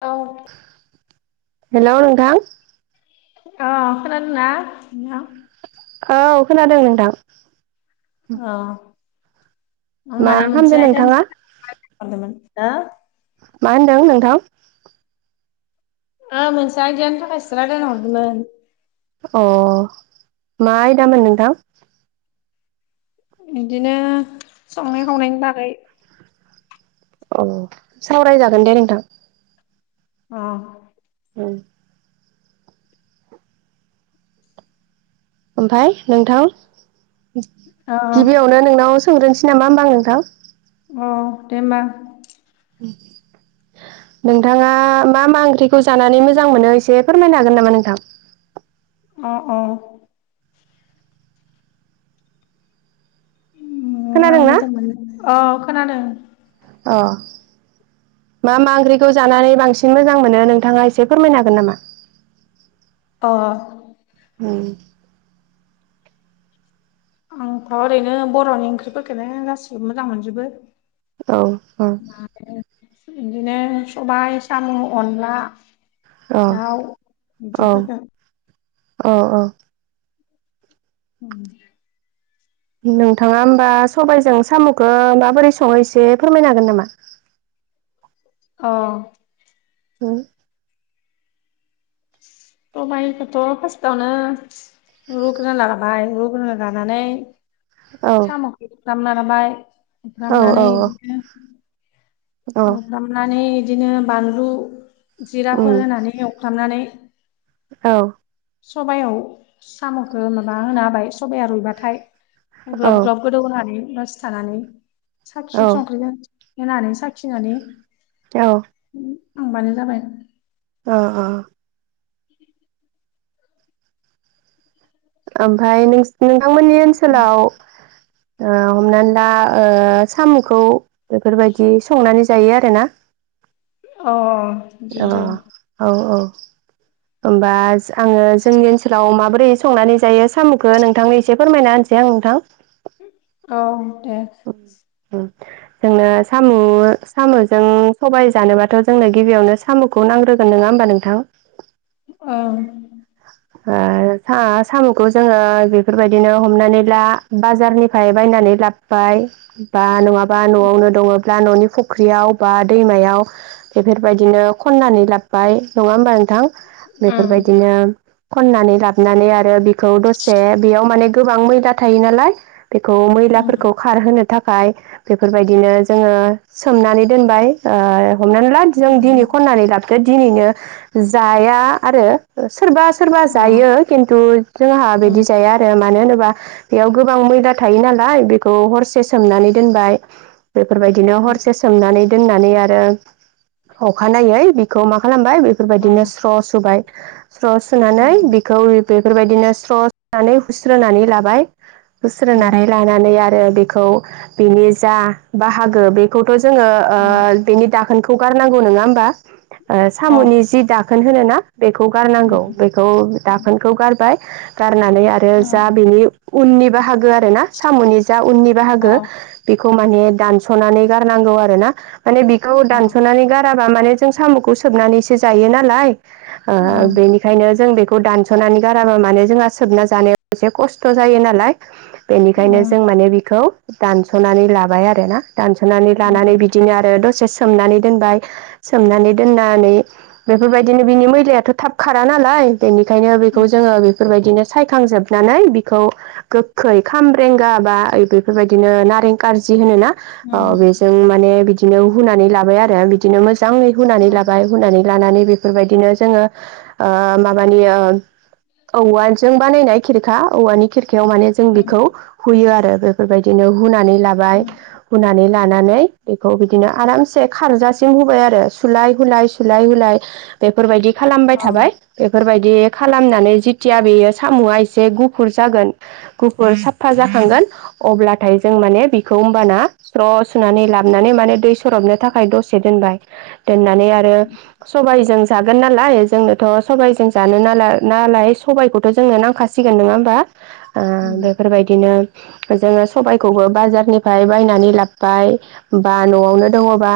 औ। हेलौ नोंथां। अ खनादोंना नोंथां? औ खोनादों नोंथां। अ आं मा माने खालामदों मोनसे नोंथाङा [unintelligible] मा होनदों नोंथां? ओ मोनसे आइदानि थाखाय सो रायलायनो हरदोंमोन। अ मा आयदामोन नोंथां? बिदिनो संनाय खावनायनि बागै। अ सावरायजागोन दे नोंथां। अ। औ। ओमफाय नोंथां औ गिबियावनो नोंनाव सोंग्रोनोसै नामा होमबा आं नोंथां? औ दे होमबा। उम। नोंथाङा मा मा ओंख्रिखौ जानानै मोजां मोनो एसे फोरमायनो हागोन नामा नोंथां? अ अ। उम आं खोनादोंना मोजां मोनो औ खोनादों। अ। मा मा ओंख्रिखौ जानानै बांसिन मोजां मोनो नोंथाङा एसे फोरमायनो हागोन नामा? अ। उम। आंथ' ओरैनो बर'नि ओंख्रिफोरखोनो गासिबो मोजां मोनजोबो। औ बिदिनो सबाय साम' अनला। अ दाउ अ बिदिफोरखौ अ अ। उम। नोंथाङा होमबा सबायजों साम'खौ माबोरै सङो एसे फोरमायनो हागोन नामा? अ। उम। सबायाइखौथ' फार्स्टावनो। रुग्रोना लाबाय रुग्रोना लानानै। ओमफ्राय साम'खौ एवफ्रामना लाबाय एफ्रामनानै बिदिनो। फ्रामनानै बिदिनो बानलु जिराफोर होनानै एवफ्रामनानै। औ। सबायाव साम'खो माबा होना होबाय सबाया रुइबाथाय। ग्लब ग्लब नोंथांमोननि गोदौ होनानै दसि थानानै साखि संख्रि जों। होनानै साखिनानै औ होमबानो जाबाय औ औ ओमफ्राय नोंथांमोननि ओनसोलाव ओ हमनानै ओ साम'खौ बेफोरबायदि संनानै जायो आरो ना अ बिदिनो जायो अ औ औ होमबा आङो जोंनि ओनसोलाव माबोरै संनानै जायो साम'खौ नोंथांनि एसे फोरमायना होनसै आं नोंथां औ दे उ जोंनो साम' साम'जों सबाय जानोबाथ' जोंनो गिबियावनो साम'खौ नांग्रोगोन नङा होम्बा नोंथां अ साम'खौ जोङो बेफोरबायदिनो हमनानै ला बाजारनिफ्राय बायनानै ला बा नङाबा न'आवनो दङब्ला न'नि फुख्रियाव बा दैमायाव बेफोरबायदिनो खननानै लाबोबाय नङा होमबा नोंथां ओम बेफोरबायदिनो खननानै लाबोनानै आरो बिखौ दसे बेयाव माने गोबां मैला थायो नालाय बेखौ मैला खारहोनो थाखाय बेफोरबायदिनो जोङो सोमनानै दोनबाय हमनानै ला जों दिनै ओम खननानै लाबोदो दिनैनो जाया आरो सोरबा सोरबा बेलेग जायो खिन्थु जोंहा बिदि जाया आरो आरो मानो होनोबा बेयाव गोबां मैला थायो नालाय बेखौ हरसे सोमनानै दोनबाय बेफोरबायदिनो हरसे सोमनानै दोननानै आरो अखानायै मा खालामबाय बेफोरबायदिनो स्र सुबाय स खौ बेफोरबायदिनो स्र'नानै हुस्रोनानै लाबाय हुस्रोनानै लानानै आरो आरो बेखौ बिनि जा बाहागो बेखौथ' जोङो बेनि दाखोनखौ गारनांगौ नङा होम्बा साम'नि जि दाखोन होनोना बेखौ गारनांगौ बेखौ दाखोनखौ गारबाय गारनानै आरो आरो जा बिनि उननि बाहागो आर ना साम'नि जा उननि बाहागो बेखौ माने दानस'नानै गारनांगौ आरो ना माने बिखौ दानस'नानै गाराबा माने जो साम'खौ संनाखौ सनानै जायो नालाय ओ ओंखायनो जों बेखौ दानस'नानै गाराबा मानोे जोंहा सोबना जानायाव एसे खस्थ' जायो नालाय बेनिखायनो जों माने बिखौ दानस'नानै लाबाय आरोना दानस'नानै लानानै बिदि बिदिनो आरो दसे सोमनानै दोनबाय सोमनानै दोननानै बेफोरबायदिनो बिनि मैलायाथ' थाब खारा नालाय बेनिखायनो बेखौ जोङो बेफोरबायदिनो सायखांजोबनानै बिखौ गोखै खामब्रें जा बा बेफोर बादिनो नारें काजि होनो ना बिदिनो हुनानै लाबाय आरो बिदिनो मोजाङै हुनानै लाबाय हुनानै लानानै बेफोरबायदिनो जोङो माबानि औवाजों बानायनाय खिरखा औवानि खिरखायाव माने जों बेखौ हुयो आरो बेफोरबायदिनो हुनानै लाबाय हुनानै लानानै बेखौ बिदिनो आरामसे खारजासिम होबाय आरो सुलाय हुलाय हुलाय हुलाय बेफोरबायदि खालामबाय थाबाय बेफोरबायदि खालामनानै जेथिया बेयो साम'आ एसे गुफुर जागोन गुफुर फा जाखांगोन अब्लाथाय जों माने बिखौ होमबाना स्र' सुनानै लाबनानै माने दै सरबनो थाखाय दसे दोनबाय दोननानै आरो सबाइजों जागोन नालाय जोंनोथ' सबायजों जानो ना नालाय सबायखौथ' जोंनो नांखााग सिगोन नङा होम्बा आ बेफोरबायदिनो जोङो सबायखौबो बाजारनिफ्राय बायनानै लाबोबाय बा न'आवनो दङबा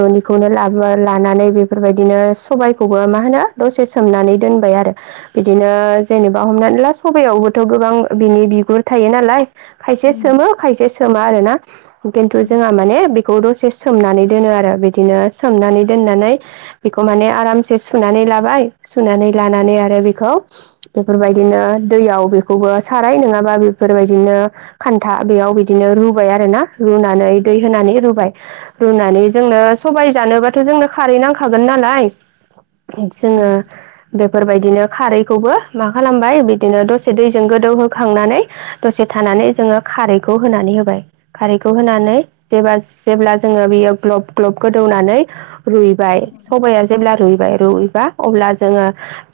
न'निखौनो लाबो लानानै बेफोरबायदिनो सबायखौबो मा होनो दसे सोमनानै दोनबाय आरो बिदिनो जेनेबा हमनानै ला सबयावबोथ' गोबां बिनि बिगुर थायो नालाय खायसे सोमो खायसे सोमो आरोना खिन्थु जोंहा माने खौ दसे सोमनानै दोनो आरो बिदिनो सोमनानै दोननानै बेखौ माने आरामसे सुनानै लाबाय सुनानै लानानै आरो बेखौ बेफोरबायदिनो दैयाव बेखौबो साराय नङाबा बे बेफोरबायदिनो खान्था बेयाव बिदिनो रुबाय आरोना रुनानै दै होनानै रुबाय। रुनानै जोंनो सबाय जानोबाथ' जोंनो खारै नांखागोन नालाय जोङो बेफोरबायदिनो खारैखौबो मा खालामबाय बिदिनो दसे दैजों गोदौहोखांनानै दसे थानानै जोङो खारैखौ होनानै होबाय खारैखौ होनानै जेबा जेब्ला जोङो बियो ग्लब ग्लब गोदौनानै रुइबाय सबाया जेब्ला रुइबाय रुइबा अब्ला जोङो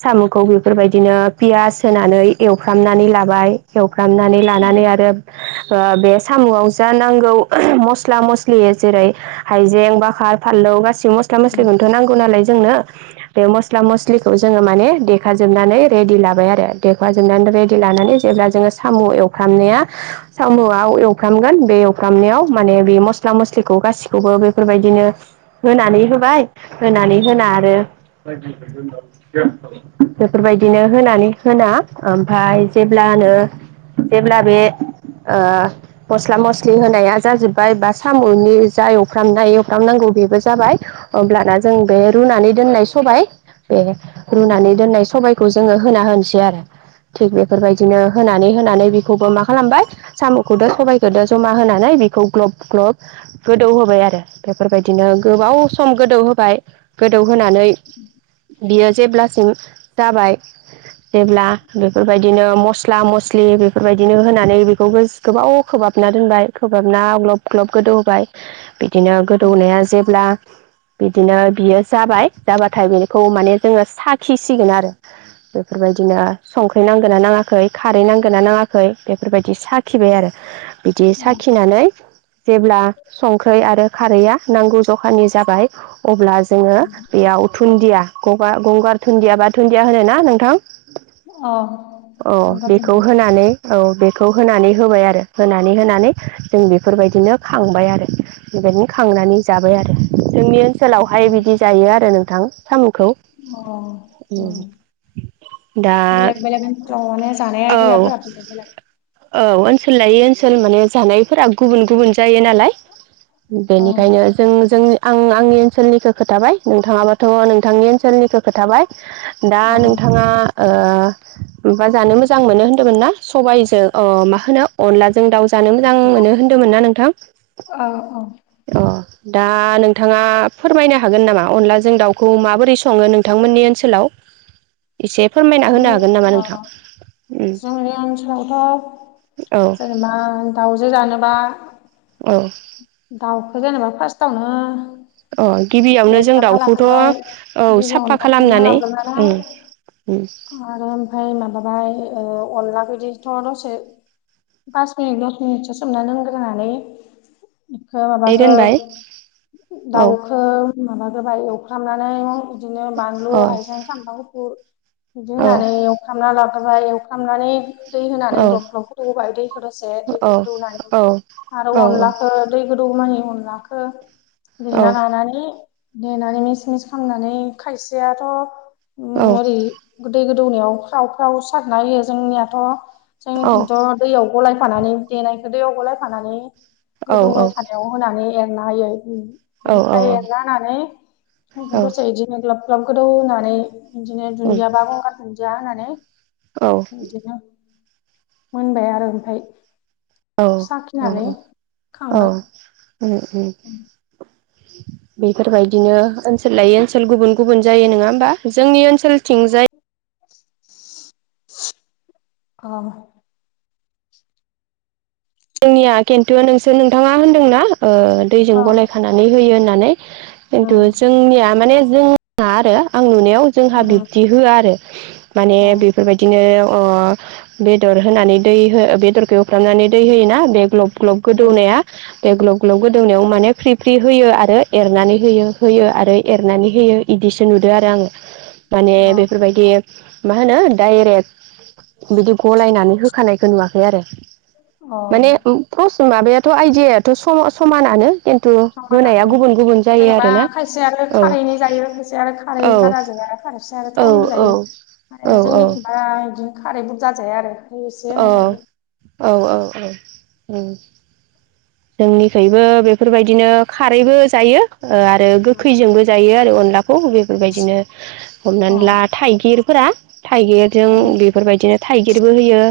साम'खौ बेफोरबायदिनो पियास होनानै एवफ्रामनानै लाबाय खेवफ्रामनानै लानानै आरो ओ बे साम'आव जा नांगौ मस्ला मस्लि जेरै हाइजें बाखार फानलौ गाैबो मस्ला मस्लिखौनोथ' नांगौ नालाय जोंनो बे मस्ला मस्लिखौ जोङो माने देखाजोबनानै रेडि लाबाय आरो देखाजोबनानै रेडि लानानै जेब्ला जों जोङो साम' एवफ्रामनाया साम'आव एवफ्रामगोन बे एवफ्रामनायाव माने बे मस्ला मस्लिखौ गासिखौबो बेफोरबायदिनो होनानै होबाय होनानै होना आरो [unintelligible] बेफोरबायदिनो होनानै होना ओमफ्राय जेब्लानो जेब्ला बे ओ मस्ला मस्लि होनाया जाजोब्बाय बा साम'नि जा एवफ्रामनाय एवफ्रामनांगौ बेबो जाबाय हब्लाना जों बे रुनानै दोननाय सबाय बे रुनानै दोननाय सबाय खौ जोङो होना होनोसै आरो थिग बेफोरबायदिनो होनानै होनानै बेखौबो मा खालामबाय साम'खौदो सबायखौदो जमा होनानै बेखौ ग्लब ग्लब गोदौ होबाय आरो बेफोरबायदिनो गोबाव सम गोदौ होबाय गोदौहोनानै बियो जेब्लासिम जाबाय जेब्ला बेफोरबायदिनो मस्ल ला मस्लि बेफोरबायदिनो होनानै बेखौबो गोबाव खोबहाबना दोनबाय खोबहाबना गब्ल ग्लब गोदौहोबाय बिदिनो गोदौनाया जेब्ला बिदिनो बियो जाबाय जाबाथाय बेखौ माने जोङो साखिसिगोन आरो बेफोरबायदिनो संख्रि नांगोनना नाङाखै खारै नांगोन ना नाङाखै बेफोरबायदि साखिबाय आरो बिदि साखिनानै जेब्ला संख्रै आरो खारैया नांगौ जखानि जाबाय अब्ला जोङो बेयाव दुन्दिया गगा गंगार दुन्दिया बा दुन्दिया होनो ना नोंथां अ गंगार दुनदि खौ होना नै औ बेखौ होनानै होबाय आरो होनानै होनानै जों बेफोरबायदिनो खांबाय आरो बेबायदिनो खांनानै जाबाय आरो जोंनि ओनसोलावहाय बिदि जायो आरो नोंथां सामखौ अ उम दा बेलेग बेलेग आव माने जानाय औ आइदियाफोरा बेलेग बेलेग औ ओनसोल लायै ओनसोल माने जानायफोरा गुबुन गुबुन जायो नालाय औ बेनिखायनो जों जों आं आंनि ओनसोलनिखौ खोथाबाय नोंथाङाबाथ' नोंथांनि ओनसोलनिखौ खोथाबाय दा औ नोंथाङा ओ माबा जानो मोजां मोजां मोनो होनदों ना सबाय जों अ मा होनो अलाजों दाउजों जानो मोजां मोनो होनदोंमोनना नोंथां औ औ अ दा नोंथाङा फोरमायनो हागोन नामा अनलाजों दाउखौ माबोरै सङो नोंथांमोननि ओनसोलाव? [inaudible] एसे फोरमायना होनो हागोन नामा अ नोंथां उम जोंनि ओनसोलावथ' औ जेनेबा दाउजो जानोबा औ दाउखौ जेनेबा फार्स्टआवनो अ गिबियावनो जों दाउखौथ' औ गिबियावनो साफा एवफ्रामना खालामनानै लाग्रोनानै उम आरो ओमफ्राय माबाबाय ओ अनला गददिथ' [unintelligible] दसे पास मिनिट दस मिनिटसो सोमना दोनग्रोनानै इखो दै माबाखो दोनबाय औ अ दाउखो माबा जाबाय एवफ्रामनानै बिदिनो बानलु हायजें सामब्राम गुफुर बिदि औ होनानै एवफ्रामना लाखाबाय एवफ्रामनानै दै औ होनानै ग्लब ग्लब गोथौ होबाय दैखौ दसे औ दैखौ गोदौनै आरो औ अनलाखो दै गोदौगौमानि अनलाखौ औ देना लानानै देनानै मिक्स मिक्स खालामनानै खायसेयाथ' उम ओरै गोदै गोदौनायाव फ्राव फ्राव सारना होयो जोंनियाथ' जोंनिखिनथ' दैयाव गलायफानानै देनाय दैयाव गलायफानानै गोदौबाय औ थानायाव होनानै एरना होयो औ बेनिफ्राय औ एरना होनानै औ दसे इदि दिनो ग्लब ग्लब गोदौ होनानै बिदिनो उम दुन्दिया बा गंगार दुन्दिया होनानै औ इदिनो मोनबाय आरो ओमफ्राय औ साखिनानै औ खांबाय उम उम [inaudible] बेफोरबायदिनो ओनसोल लायै ओनसोल गुबुन गुबुन जायो नङा ओमबा जोंनि ओनसोल थिंजाय अ जोंनिया खिन्थुआ नोंसोर नोंथाङा होनदोंना ओ दैजों औ गलाय खानानै होयो होननानै खिन्थु उम जोंनिया माने जोंना आरो आं नुनायाव जोंहा उम बिब्दि होआ आरो माने औ बेफोरबाय दिनो अ बेदर होनानै दै बेदरखौ एवफ्रामनानै दै होयोना बे ग्लब बे ग्लब गोदौनाया बे ग्लब ग्लब गोदौनायाव माने फ्रि ख्रि होयो आरो एरनानै होयो होयो आरो एरनानै होयो बिदिसो नुदो आरो आङो माने औ बेफोरबायदि मा होनो डाइरेक् बिदि गलायनानै हो खानायखौ नुवाखै आरो औ माने फ्रस माबायाथ' आइदियाथ' सम समानानो खिन्थु होनाया समनानै गुबुन गुबुन जायो जेनेबा आरोना खायसे आरो औ खारैनि जायो खायसे आरो खारै औ बारा जाया खारैसो आरो औ थावनिबो औ जायो औ जोंनिखिबा बिदिनो खारै बुरजा जाया आरो खारै एसे अ होना जायो औ औ औ जोंनिखैबो बेफोरबायदिनो खारैबो जायो ओ आरो गोखैजोंबो जायो आरो अनलाखौ बेफोरबायदिनो हमनानै अ ला थाइगिरफोरा थाइगिरजों बेफोरबायदिनो थाइगिरबो होयो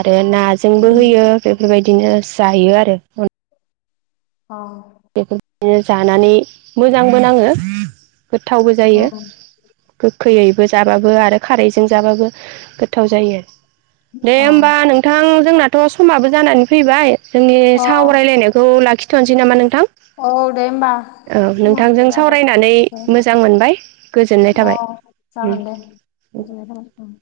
आरो नाजोंबो होयो बेफोरबायदिनो जायो आरो अ बेफोरदिनो जानानै मोजांबो नाङो गोथावबो अ जायो गोखैयैबो जाबाबो आरो खारैजों जाबाबो गोथाव जायो दे अ ओमबा नोंथां जोंनाथ' समाबो जानानै फैबाय जोंनि सावरायलायनायखौ लाखिथ'नोसै नामा नों औ दे ओमबा समाबो नोंथांजों जाबाय सावरायनानै दे ओमबा मोजां मोनबाय गोजोननाय अ थाबाय। उम। जागोन दे गोजोननाय थाबाय